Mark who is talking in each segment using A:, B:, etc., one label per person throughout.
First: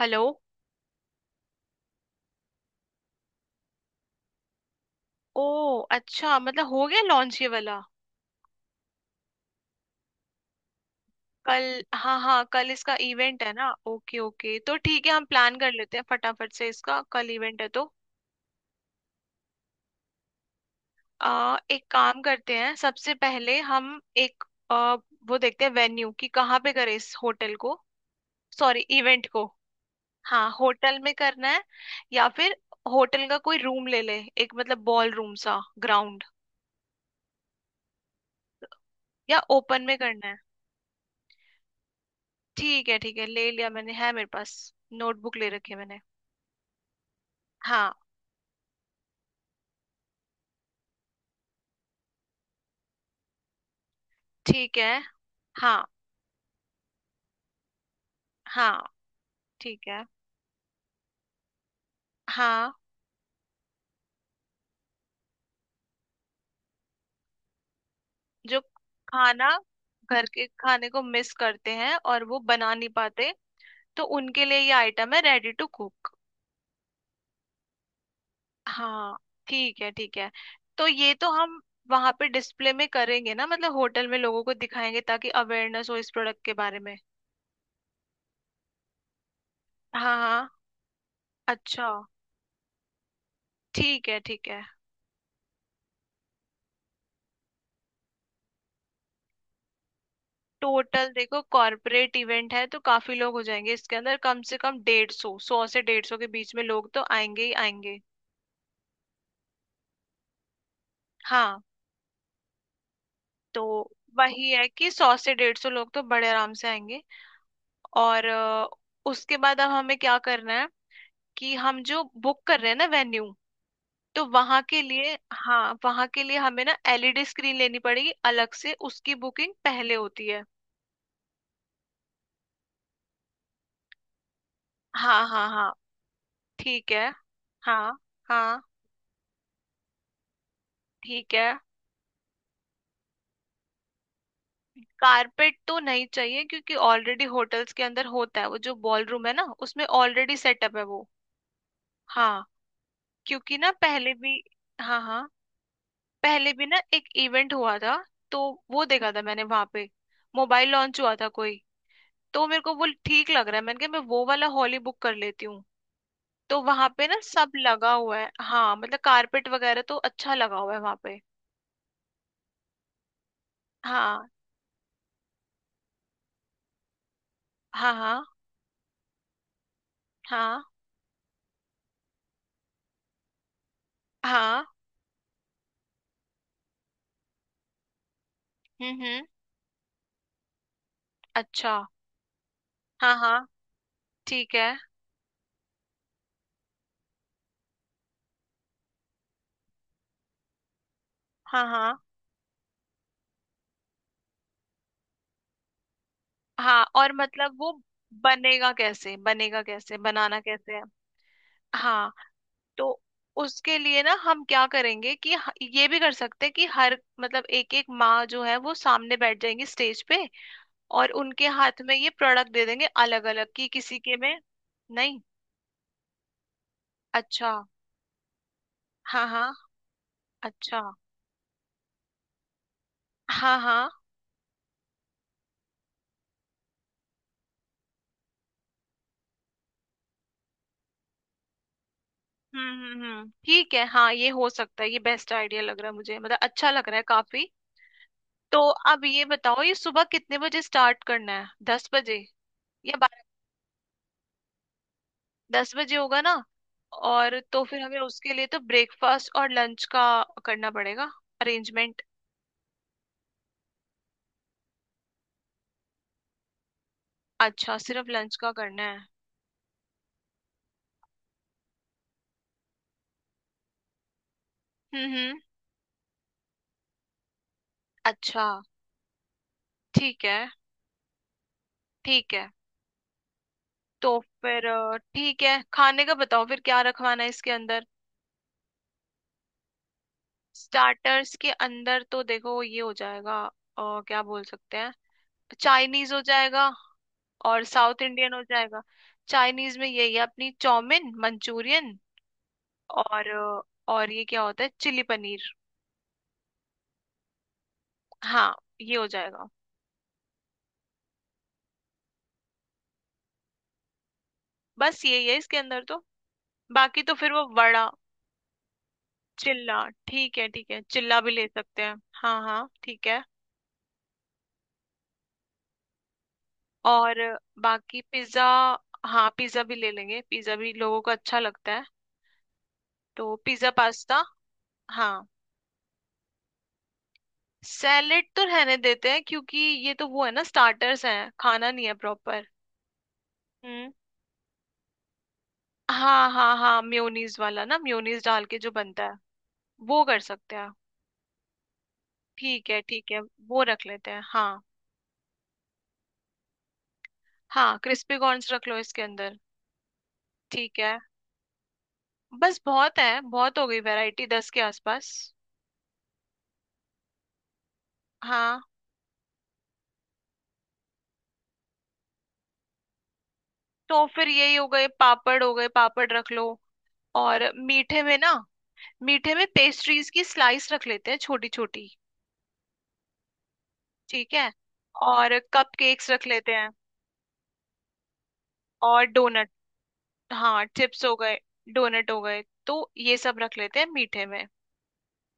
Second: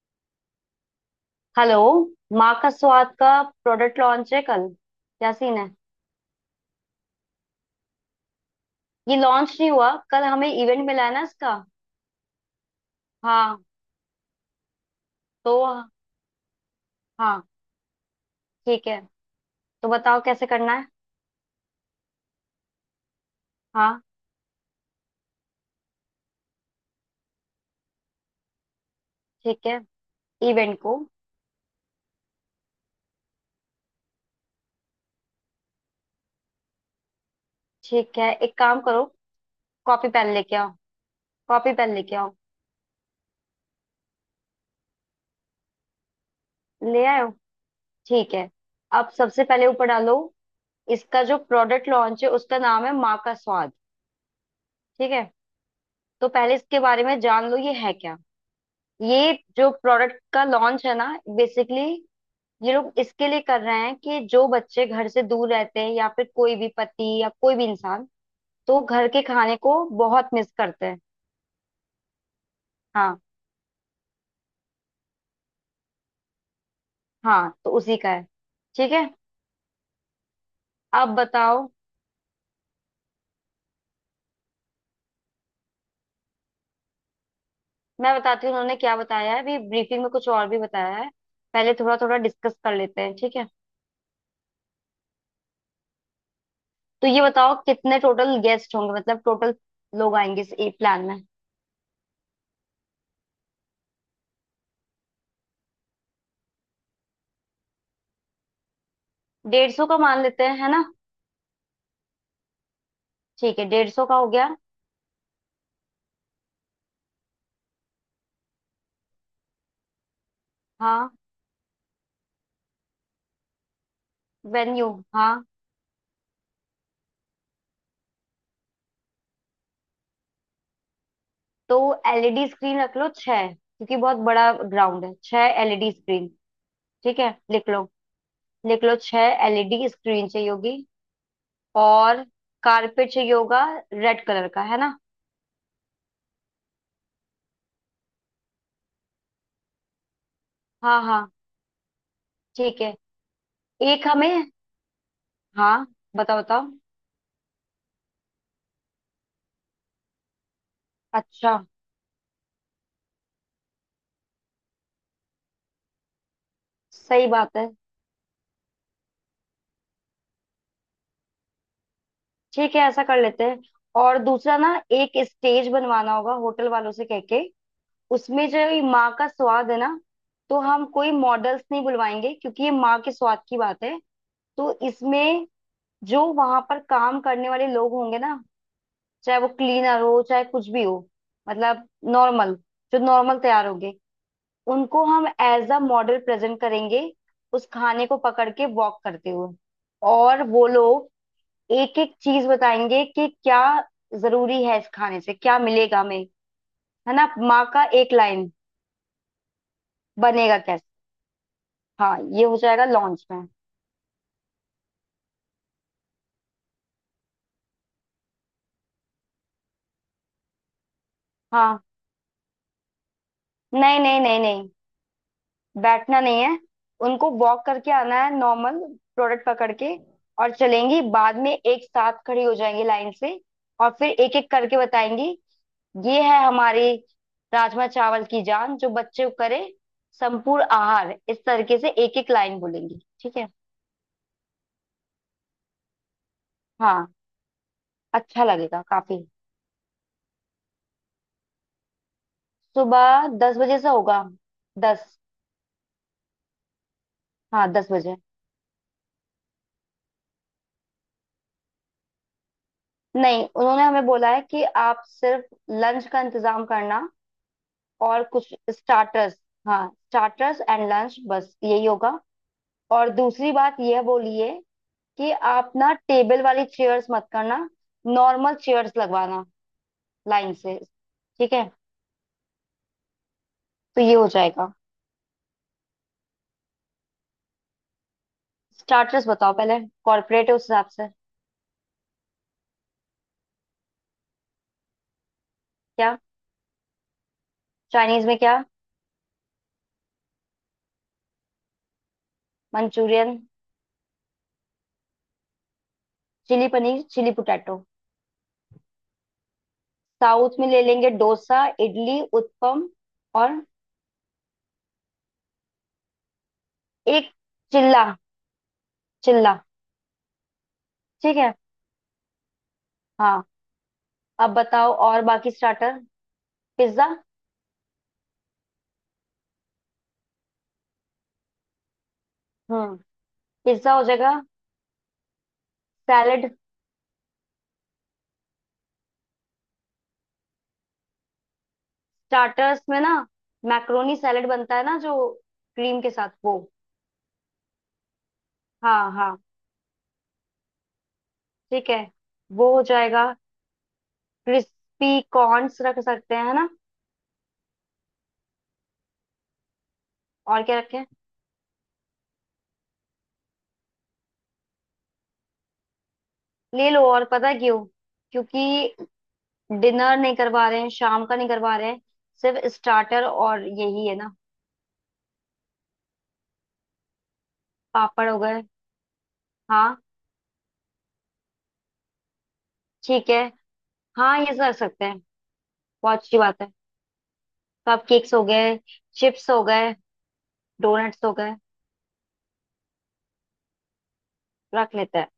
A: Hello.
B: Hello. माँ का स्वाद का प्रोडक्ट लॉन्च है कल। क्या
A: ओ
B: सीन है?
A: अच्छा, मतलब हो गया लॉन्च ये वाला।
B: ये लॉन्च नहीं हुआ, कल हमें इवेंट मिला है ना इसका।
A: कल, हाँ हाँ कल इसका इवेंट है
B: हाँ।
A: ना। ओके ओके, तो ठीक है हम
B: तो
A: प्लान कर लेते हैं फटाफट से, इसका कल
B: हाँ,
A: इवेंट है तो।
B: ठीक है। तो बताओ कैसे करना है।
A: एक काम करते हैं सबसे पहले हम
B: हाँ।
A: एक आ, वो देखते हैं वेन्यू कि कहाँ पे करें इस होटल को। सॉरी, इवेंट को।
B: ठीक है।
A: हाँ
B: इवेंट को।
A: होटल में करना है या फिर होटल का कोई रूम ले ले एक, मतलब बॉल रूम सा ग्राउंड,
B: ठीक है, एक काम करो,
A: या ओपन में
B: कॉपी
A: करना
B: पेन
A: है।
B: लेके आओ। कॉपी पेन लेके आओ।
A: ठीक है ठीक है, ले लिया मैंने, है मेरे पास, नोटबुक ले रखी है मैंने।
B: ले आए हो?
A: हाँ।
B: ठीक है। अब सबसे पहले ऊपर डालो, इसका जो प्रोडक्ट लॉन्च है उसका नाम है माँ का स्वाद।
A: ठीक है।
B: ठीक है।
A: हाँ
B: तो पहले इसके बारे में जान लो, ये है क्या।
A: हाँ
B: ये जो
A: ठीक है।
B: प्रोडक्ट का लॉन्च है ना, बेसिकली ये
A: हाँ
B: लोग इसके लिए कर रहे हैं कि जो बच्चे घर से दूर रहते हैं या फिर कोई भी पति या कोई भी इंसान,
A: जो
B: तो घर के
A: खाना,
B: खाने को
A: घर
B: बहुत
A: के
B: मिस करते
A: खाने
B: हैं।
A: को मिस करते हैं और वो बना नहीं
B: हाँ,
A: पाते, तो उनके लिए ये आइटम है रेडी टू कुक।
B: हाँ, तो उसी का है। ठीक है।
A: हाँ। ठीक है ठीक है। तो ये
B: अब
A: तो हम
B: बताओ।
A: वहां पे डिस्प्ले में करेंगे ना, मतलब होटल में लोगों को दिखाएंगे ताकि अवेयरनेस हो इस प्रोडक्ट के बारे में।
B: मैं बताती हूँ उन्होंने क्या बताया है, अभी ब्रीफिंग
A: हाँ
B: में कुछ और
A: हाँ।
B: भी बताया है। पहले थोड़ा
A: अच्छा।
B: थोड़ा डिस्कस कर लेते हैं, ठीक है।
A: ठीक है ठीक है।
B: तो ये बताओ कितने टोटल गेस्ट होंगे, मतलब टोटल लोग आएंगे इस प्लान
A: टोटल
B: में।
A: देखो, कॉर्पोरेट इवेंट है तो काफी लोग हो जाएंगे इसके अंदर, कम से कम 150, 100 से 150 के बीच में लोग तो आएंगे ही आएंगे।
B: 150 का मान लेते हैं, है ना।
A: हाँ,
B: ठीक
A: तो
B: है, 150 का हो गया।
A: वही है कि 100 से डेढ़ सौ लोग तो बड़े आराम से आएंगे। और उसके बाद अब हमें क्या करना है
B: हाँ।
A: कि हम जो बुक कर रहे हैं ना वेन्यू, तो वहां के
B: वेन्यू।
A: लिए,
B: हाँ।
A: हाँ वहां के लिए हमें ना एलईडी स्क्रीन लेनी पड़ेगी अलग से, उसकी बुकिंग पहले होती है।
B: तो एलईडी स्क्रीन रख लो छह, क्योंकि बहुत बड़ा ग्राउंड है,
A: हाँ
B: छह
A: हाँ हाँ
B: एलईडी स्क्रीन।
A: ठीक है।
B: ठीक है, लिख लो।
A: हाँ हाँ
B: लिख लो, छह एलईडी स्क्रीन चाहिए होगी।
A: ठीक है।
B: और कारपेट चाहिए होगा, रेड कलर का, है ना।
A: कारपेट तो नहीं चाहिए क्योंकि ऑलरेडी होटल्स के अंदर होता है, वो जो बॉल रूम है ना उसमें ऑलरेडी सेटअप है
B: हाँ,
A: वो।
B: हाँ,
A: हाँ,
B: ठीक है।
A: क्योंकि ना
B: एक
A: पहले भी,
B: हमें।
A: हाँ हाँ,
B: हाँ, बताओ
A: पहले भी
B: बताओ।
A: ना एक इवेंट हुआ था, तो वो देखा था मैंने वहां पे, मोबाइल लॉन्च हुआ था
B: अच्छा।
A: कोई। तो मेरे को वो ठीक लग रहा है, मैंने कहा मैं वो वाला हॉल ही बुक कर लेती हूँ। तो वहां पे ना
B: सही
A: सब
B: बात है,
A: लगा हुआ है, हाँ मतलब कारपेट वगैरह तो अच्छा लगा हुआ है वहां पे।
B: ठीक है, ऐसा कर लेते हैं। और
A: हाँ
B: दूसरा ना, एक स्टेज बनवाना होगा होटल वालों से कह के।
A: हाँ। हाँ
B: उसमें जो ये माँ का स्वाद है ना, तो
A: हाँ
B: हम कोई मॉडल्स नहीं बुलवाएंगे, क्योंकि ये माँ के स्वाद की बात है। तो
A: हाँ।
B: इसमें जो वहां पर काम करने वाले लोग होंगे ना,
A: हम्म।
B: चाहे वो क्लीनर हो चाहे कुछ भी हो,
A: अच्छा।
B: मतलब नॉर्मल, जो
A: हाँ
B: नॉर्मल
A: हाँ
B: तैयार होंगे,
A: ठीक है।
B: उनको हम एज अ मॉडल प्रेजेंट करेंगे, उस खाने को पकड़ के वॉक करते हुए। और वो लोग
A: हाँ हाँ
B: एक एक चीज बताएंगे कि क्या जरूरी है, इस खाने से क्या मिलेगा हमें,
A: हाँ। और
B: है ना।
A: मतलब
B: माँ
A: वो
B: का एक लाइन।
A: बनेगा कैसे, बनेगा कैसे, बनाना
B: बनेगा
A: कैसे है।
B: कैसे।
A: हाँ,
B: हाँ, ये हो जाएगा
A: तो
B: लॉन्च में।
A: उसके लिए ना हम क्या करेंगे कि ये भी कर सकते हैं कि हर, मतलब एक एक माँ जो है वो सामने बैठ जाएंगी स्टेज पे, और उनके
B: हाँ।
A: हाथ में ये प्रोडक्ट दे देंगे अलग अलग कि किसी
B: नहीं
A: के
B: नहीं
A: में।
B: नहीं नहीं,
A: नहीं।
B: बैठना नहीं है, उनको
A: अच्छा,
B: वॉक करके आना है नॉर्मल,
A: हाँ
B: प्रोडक्ट
A: हाँ।
B: पकड़ के, और
A: अच्छा।
B: चलेंगी, बाद में एक साथ खड़ी हो जाएंगी लाइन से,
A: हाँ हाँ।
B: और फिर एक एक करके बताएंगी, ये है हमारी राजमा चावल की जान जो बच्चे को करे संपूर्ण आहार, इस तरीके से एक एक लाइन बोलेंगी,
A: हम्म,
B: ठीक है।
A: ठीक है हाँ, ये हो सकता है, ये बेस्ट आइडिया लग रहा है मुझे, मतलब अच्छा लग रहा है
B: हाँ,
A: काफी।
B: अच्छा
A: तो
B: लगेगा
A: अब
B: काफी।
A: ये बताओ ये सुबह कितने बजे स्टार्ट करना है, 10 बजे या?
B: सुबह 10 बजे से होगा। 10।
A: 10 बजे होगा ना? और तो
B: हाँ,
A: फिर
B: दस
A: हमें
B: बजे
A: उसके लिए तो ब्रेकफास्ट और लंच का करना पड़ेगा अरेंजमेंट।
B: नहीं, उन्होंने हमें बोला है कि आप सिर्फ लंच का इंतजाम करना
A: अच्छा सिर्फ
B: और
A: लंच का
B: कुछ
A: करना है।
B: स्टार्टर्स। हाँ, स्टार्टर्स एंड लंच, बस यही होगा। और दूसरी बात यह बोली है कि
A: हम्म।
B: आप ना टेबल वाली चेयर्स मत करना,
A: अच्छा
B: नॉर्मल चेयर्स लगवाना
A: ठीक है
B: लाइन से। ठीक है,
A: ठीक है।
B: तो ये
A: तो
B: हो
A: फिर
B: जाएगा।
A: ठीक है, खाने का बताओ फिर क्या रखवाना है इसके अंदर।
B: स्टार्टर्स बताओ पहले, कॉर्पोरेट है उस हिसाब से।
A: स्टार्टर्स के अंदर तो देखो ये हो जाएगा, क्या बोल सकते हैं, चाइनीज
B: क्या।
A: हो जाएगा और साउथ
B: चाइनीज
A: इंडियन
B: में
A: हो
B: क्या।
A: जाएगा। चाइनीज में यही है अपनी चाउमीन, मंचूरियन, और
B: मंचूरियन,
A: और ये क्या होता है, chilli paneer.
B: Chilli paneer, chilli potato.
A: हाँ ये हो जाएगा।
B: साउथ में ले लेंगे डोसा, इडली, उत्पम, और
A: बस यही है इसके अंदर तो। बाकी तो
B: एक
A: फिर वो वड़ा,
B: चिल्ला। चिल्ला,
A: चिल्ला। ठीक है ठीक है, चिल्ला भी
B: ठीक
A: ले
B: है।
A: सकते हैं। हाँ हाँ ठीक है।
B: हाँ। अब बताओ और बाकी स्टार्टर। पिज्जा।
A: और बाकी पिज्जा, हाँ पिज्जा भी ले लेंगे, पिज्जा भी लोगों को अच्छा लगता है।
B: हाँ,
A: तो पिज्जा
B: पिज्जा हो
A: पास्ता।
B: जाएगा।
A: हाँ।
B: सैलेड।
A: सैलेड तो रहने देते हैं क्योंकि ये तो वो है ना, स्टार्टर्स हैं खाना नहीं है प्रॉपर।
B: स्टार्टर्स में ना
A: हम्म।
B: मैक्रोनी सैलेड बनता है ना, जो क्रीम के
A: हाँ
B: साथ
A: हाँ
B: वो।
A: हाँ, म्योनीज वाला ना, म्योनीज डाल के जो बनता
B: हाँ,
A: है,
B: हाँ,
A: वो कर सकते हैं।
B: ठीक है,
A: ठीक
B: वो
A: है
B: हो
A: ठीक है,
B: जाएगा।
A: वो रख लेते हैं हाँ।
B: क्रिस्पी कॉर्न्स रख सकते हैं, है ना।
A: हाँ क्रिस्पी कॉर्न्स रख लो इसके अंदर।
B: और क्या
A: ठीक है।
B: रखें?
A: बस बहुत है, बहुत हो गई वैरायटी, 10 के आसपास।
B: ले लो और पता है क्यों?
A: हाँ
B: क्योंकि डिनर नहीं करवा रहे हैं, शाम का नहीं करवा रहे हैं, सिर्फ स्टार्टर और
A: तो
B: यही है
A: फिर
B: ना।
A: यही हो गए, पापड़ हो गए, पापड़ रख लो। और मीठे में
B: पापड़
A: ना,
B: हो गए।
A: मीठे में
B: हाँ,
A: पेस्ट्रीज की स्लाइस रख लेते हैं छोटी छोटी।
B: ठीक है,
A: ठीक
B: हाँ
A: है।
B: ये सब रख सकते हैं।
A: और कप केक्स
B: बहुत
A: रख
B: अच्छी
A: लेते
B: बात
A: हैं,
B: है। कप केक्स हो गए।
A: और
B: चिप्स
A: डोनट।
B: हो गए।
A: हाँ चिप्स हो
B: डोनट्स हो
A: गए,
B: गए।
A: डोनट हो गए, तो ये सब रख लेते हैं मीठे में।
B: रख लेते हैं।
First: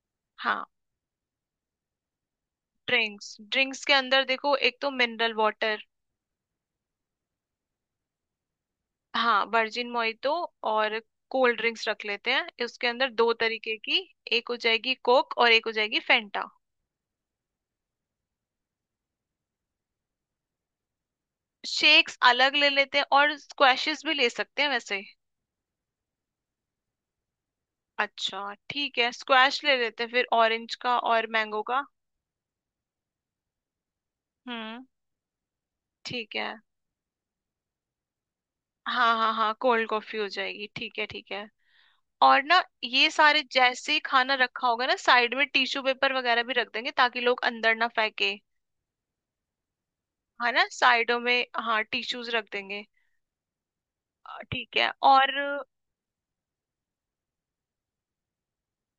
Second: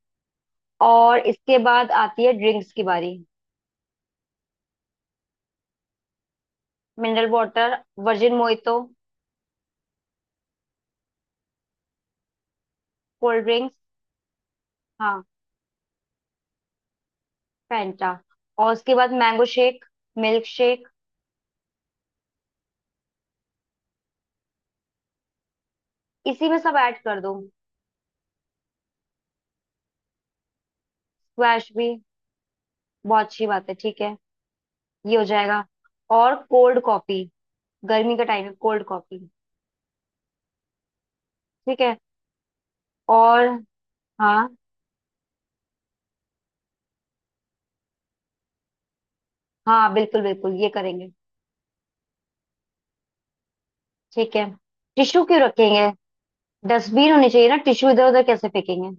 A: हाँ।
B: और इसके बाद आती है ड्रिंक्स की बारी।
A: ड्रिंक्स, ड्रिंक्स के अंदर देखो, एक तो mineral water.
B: Mineral water, virgin mojito.
A: हाँ वर्जिन मोइतो, और कोल्ड ड्रिंक्स रख लेते हैं उसके अंदर दो
B: कोल्ड
A: तरीके
B: ड्रिंक्स।
A: की, एक हो जाएगी
B: हाँ,
A: कोक और एक हो जाएगी फेंटा।
B: फैंटा। और उसके बाद mango shake, milk shake.
A: Shakes अलग ले लेते हैं, और स्क्वैशेस भी ले सकते हैं वैसे।
B: इसी में सब ऐड कर दो।
A: अच्छा ठीक है, स्क्वैश ले लेते हैं फिर, ऑरेंज का और मैंगो
B: स्क्वैश
A: का।
B: भी? बहुत अच्छी बात है, ठीक है,
A: हम्म।
B: ये हो जाएगा। और
A: ठीक है।
B: कोल्ड कॉफी, गर्मी का टाइम है, कोल्ड
A: हाँ
B: कॉफी।
A: हाँ हाँ, कोल्ड कॉफी हो जाएगी, ठीक है ठीक है।
B: ठीक है।
A: और ना ये सारे
B: और
A: जैसे ही खाना
B: हाँ,
A: रखा होगा ना, साइड में टिश्यू पेपर वगैरह भी रख देंगे ताकि लोग अंदर ना फेंके।
B: हाँ, बिल्कुल
A: है
B: बिल्कुल
A: ना,
B: ये करेंगे।
A: साइडों में हाँ टिश्यूज रख देंगे।
B: ठीक है।
A: ठीक है,
B: टिश्यू
A: और
B: क्यों रखेंगे? डस्टबिन होनी चाहिए ना, टिश्यू इधर उधर कैसे फेंकेंगे।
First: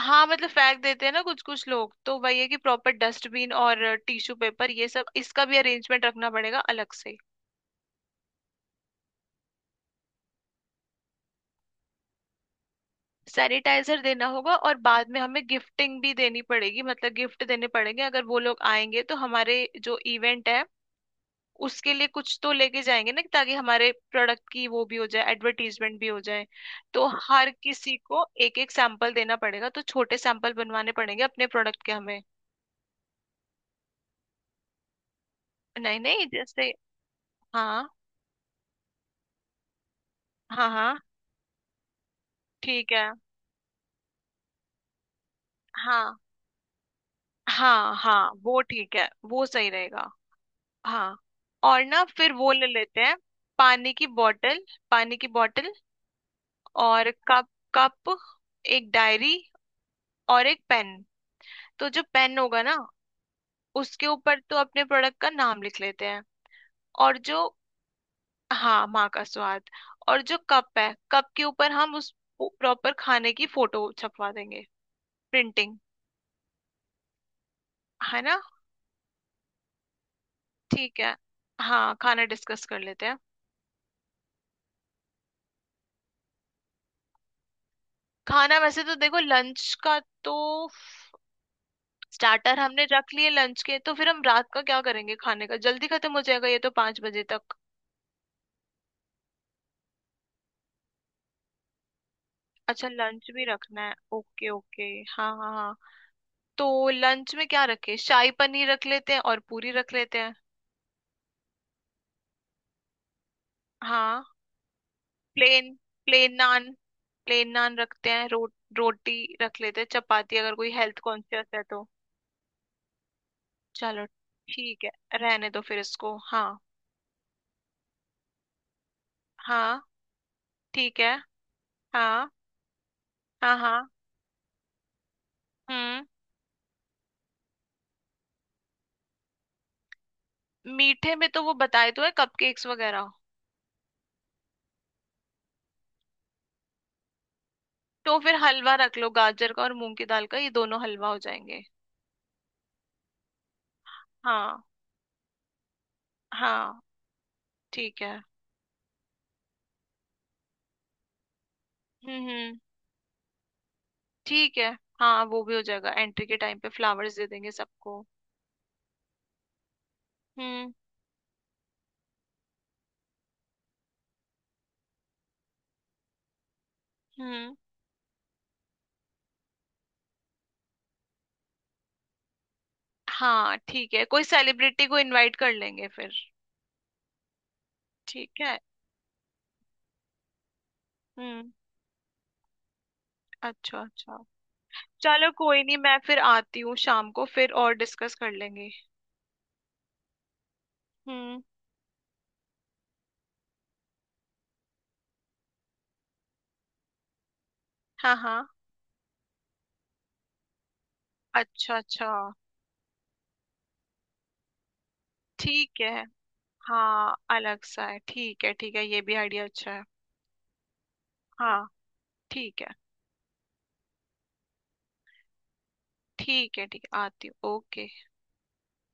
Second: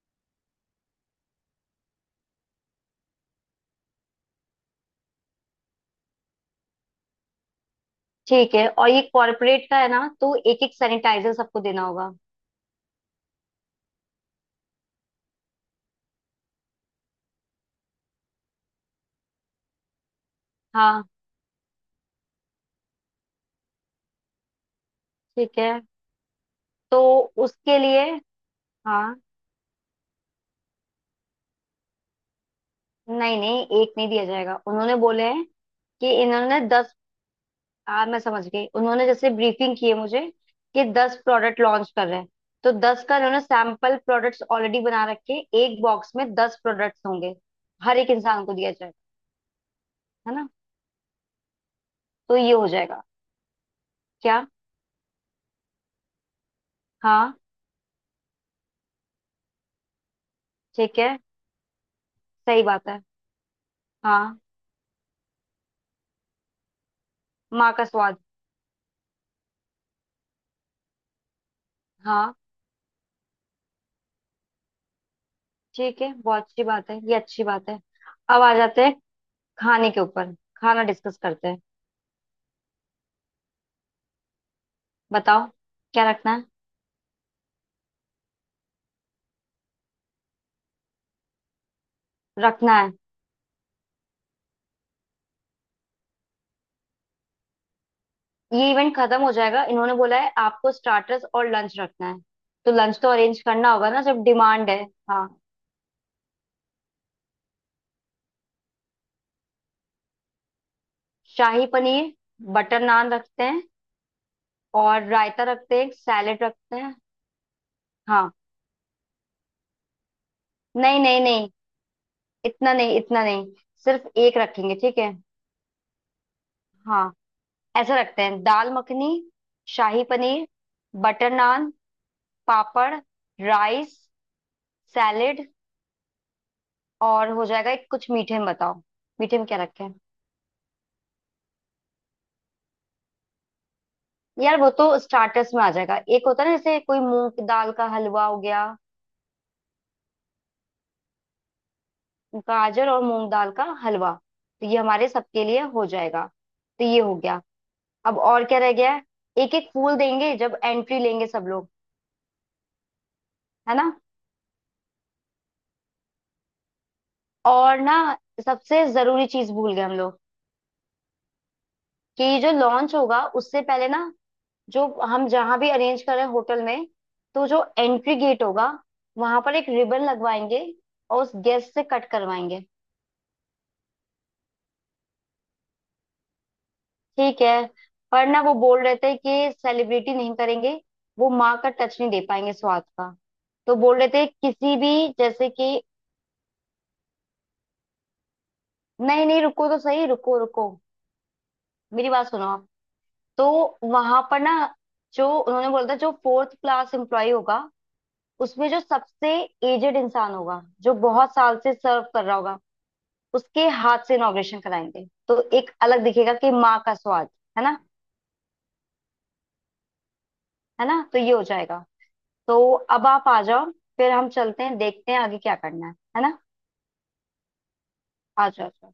A: हाँ मतलब फेंक देते हैं ना कुछ कुछ लोग, तो वही है कि प्रॉपर डस्टबिन और टिश्यू पेपर ये सब इसका भी अरेंजमेंट रखना पड़ेगा अलग से।
B: ठीक है, और ये कॉर्पोरेट का है ना, तो एक एक सैनिटाइजर सबको देना होगा।
A: सैनिटाइजर देना होगा, और बाद में हमें गिफ्टिंग भी देनी पड़ेगी, मतलब गिफ्ट देने पड़ेंगे अगर वो लोग आएंगे, तो हमारे जो इवेंट है
B: हाँ,
A: उसके लिए कुछ तो लेके जाएंगे ना, ताकि हमारे प्रोडक्ट की वो भी हो जाए,
B: ठीक है,
A: एडवर्टीजमेंट भी हो जाए।
B: तो
A: तो हर
B: उसके
A: किसी
B: लिए।
A: को एक एक सैंपल
B: हाँ।
A: देना पड़ेगा, तो छोटे सैंपल बनवाने पड़ेंगे अपने प्रोडक्ट के हमें।
B: नहीं नहीं, एक नहीं दिया जाएगा, उन्होंने बोले हैं
A: नहीं
B: कि
A: नहीं,
B: इन्होंने
A: जैसे,
B: 10।
A: हाँ
B: हाँ मैं समझ गई, उन्होंने जैसे ब्रीफिंग की है मुझे
A: हाँ
B: कि
A: हाँ
B: 10 प्रोडक्ट लॉन्च कर रहे हैं, तो
A: ठीक
B: दस
A: है,
B: का उन्होंने सैंपल प्रोडक्ट्स ऑलरेडी बना रखे हैं। एक बॉक्स
A: हाँ
B: में 10 प्रोडक्ट्स होंगे,
A: हाँ
B: हर एक
A: हाँ
B: इंसान को
A: वो
B: दिया जाएगा,
A: ठीक है, वो सही रहेगा।
B: है ना।
A: हाँ। और ना फिर
B: तो
A: वो
B: ये हो
A: ले लेते
B: जाएगा।
A: हैं, पानी की
B: क्या?
A: बोतल। पानी की बोतल, और
B: हाँ,
A: कप। कप, एक डायरी, और एक पेन।
B: ठीक है,
A: तो जो पेन होगा
B: सही
A: ना,
B: बात है।
A: उसके ऊपर
B: हाँ,
A: तो अपने प्रोडक्ट का नाम लिख लेते हैं। और जो,
B: माँ का स्वाद।
A: हाँ माँ का स्वाद। और जो कप है, कप के ऊपर हम उस
B: हाँ,
A: प्रॉपर खाने की फोटो छपवा देंगे, प्रिंटिंग।
B: ठीक है, बहुत अच्छी बात है, ये अच्छी बात है।
A: है ना?
B: अब आ जाते हैं खाने के ऊपर, खाना
A: ठीक है।
B: डिस्कस करते हैं।
A: हाँ खाना डिस्कस कर लेते हैं।
B: बताओ क्या रखना है।
A: खाना वैसे तो देखो लंच का तो, स्टार्टर
B: रखना
A: हमने
B: है,
A: रख लिए, लंच के तो फिर हम रात का क्या करेंगे, खाने का जल्दी खत्म हो जाएगा ये तो, 5 बजे तक।
B: ये इवेंट खत्म हो जाएगा, इन्होंने बोला है आपको स्टार्टर्स और लंच रखना है, तो
A: अच्छा
B: लंच तो
A: लंच
B: अरेंज
A: भी
B: करना
A: रखना
B: होगा
A: है,
B: ना जब
A: ओके
B: डिमांड है।
A: ओके।
B: हाँ,
A: हाँ हाँ हाँ। तो लंच में क्या रखे, शाही पनीर रख लेते हैं और पूरी रख लेते हैं।
B: शाही पनीर, बटर नान रखते हैं,
A: हाँ।
B: और रायता
A: प्लेन,
B: रखते हैं,
A: प्लेन
B: सैलेड
A: नान,
B: रखते हैं।
A: प्लेन नान रखते हैं।
B: हाँ,
A: रोटी रख लेते हैं चपाती, अगर कोई
B: नहीं
A: हेल्थ
B: नहीं
A: कॉन्शियस
B: नहीं,
A: है तो।
B: इतना नहीं इतना नहीं,
A: चलो,
B: सिर्फ एक रखेंगे,
A: ठीक है,
B: ठीक है।
A: रहने दो फिर इसको हाँ।
B: हाँ। ऐसा रखते हैं, दाल मखनी,
A: हाँ।
B: शाही पनीर,
A: ठीक है।
B: बटर नान,
A: हाँ
B: पापड़,
A: हाँ हाँ।
B: राइस, सैलेड,
A: हम्म।
B: और हो जाएगा एक कुछ मीठे में। बताओ मीठे में क्या रखें।
A: मीठे में तो वो बताए तो है कपकेक्स वगैरह।
B: यार वो तो स्टार्टर्स में आ जाएगा, एक होता है ना जैसे कोई मूंग दाल का
A: तो
B: हलवा
A: फिर
B: हो गया।
A: हलवा रख लो, गाजर का और मूंग की दाल का, ये दोनों हलवा हो जाएंगे।
B: गाजर और मूंग दाल का हलवा,
A: हाँ।
B: तो ये हमारे सबके लिए हो जाएगा।
A: हाँ
B: तो ये हो गया।
A: ठीक
B: अब
A: है।
B: और क्या रह गया है? एक एक फूल देंगे जब एंट्री लेंगे सब लोग,
A: हम्म।
B: है ना।
A: ठीक है। हाँ वो भी हो जाएगा, एंट्री के टाइम पे फ्लावर्स दे देंगे
B: और ना,
A: सबको।
B: सबसे जरूरी चीज भूल गए हम लोग,
A: हम्म
B: कि ये जो लॉन्च होगा उससे पहले ना, जो हम जहां भी अरेंज कर रहे हैं होटल में, तो
A: हम्म।
B: जो एंट्री गेट होगा वहां पर एक रिबन लगवाएंगे और उस गेस्ट से कट करवाएंगे।
A: हाँ ठीक है, कोई सेलिब्रिटी को इनवाइट कर लेंगे फिर।
B: ठीक है, पर
A: ठीक
B: ना वो
A: है।
B: बोल रहे थे कि सेलिब्रिटी नहीं करेंगे, वो
A: हम्म।
B: माँ का टच नहीं दे पाएंगे स्वाद का, तो
A: अच्छा
B: बोल रहे
A: अच्छा।
B: थे किसी भी
A: चलो
B: जैसे
A: कोई नहीं,
B: कि।
A: मैं फिर आती हूँ शाम को, फिर और डिस्कस कर लेंगे।
B: नहीं नहीं, रुको तो सही, रुको रुको,
A: हम्म।
B: मेरी बात सुनो आप। तो वहां पर ना, जो उन्होंने बोला था, जो फोर्थ क्लास एम्प्लॉय होगा,
A: हाँ हाँ।
B: उसमें जो सबसे एजेड इंसान होगा, जो बहुत साल से
A: अच्छा
B: सर्व
A: अच्छा।
B: कर रहा होगा, उसके हाथ से इनॉग्रेशन कराएंगे, तो एक
A: ठीक है,
B: अलग दिखेगा कि माँ का
A: हाँ
B: स्वाद,
A: अलग
B: है ना।
A: सा है, ठीक है ठीक है, ये भी आइडिया अच्छा है।
B: है ना, तो ये हो
A: हाँ।
B: जाएगा। तो
A: ठीक है।
B: अब आप आ जाओ, फिर हम चलते हैं, देखते हैं आगे क्या करना है ना।
A: ठीक है ठीक है आती हूँ, ओके।
B: आ जाओ आ जाओ।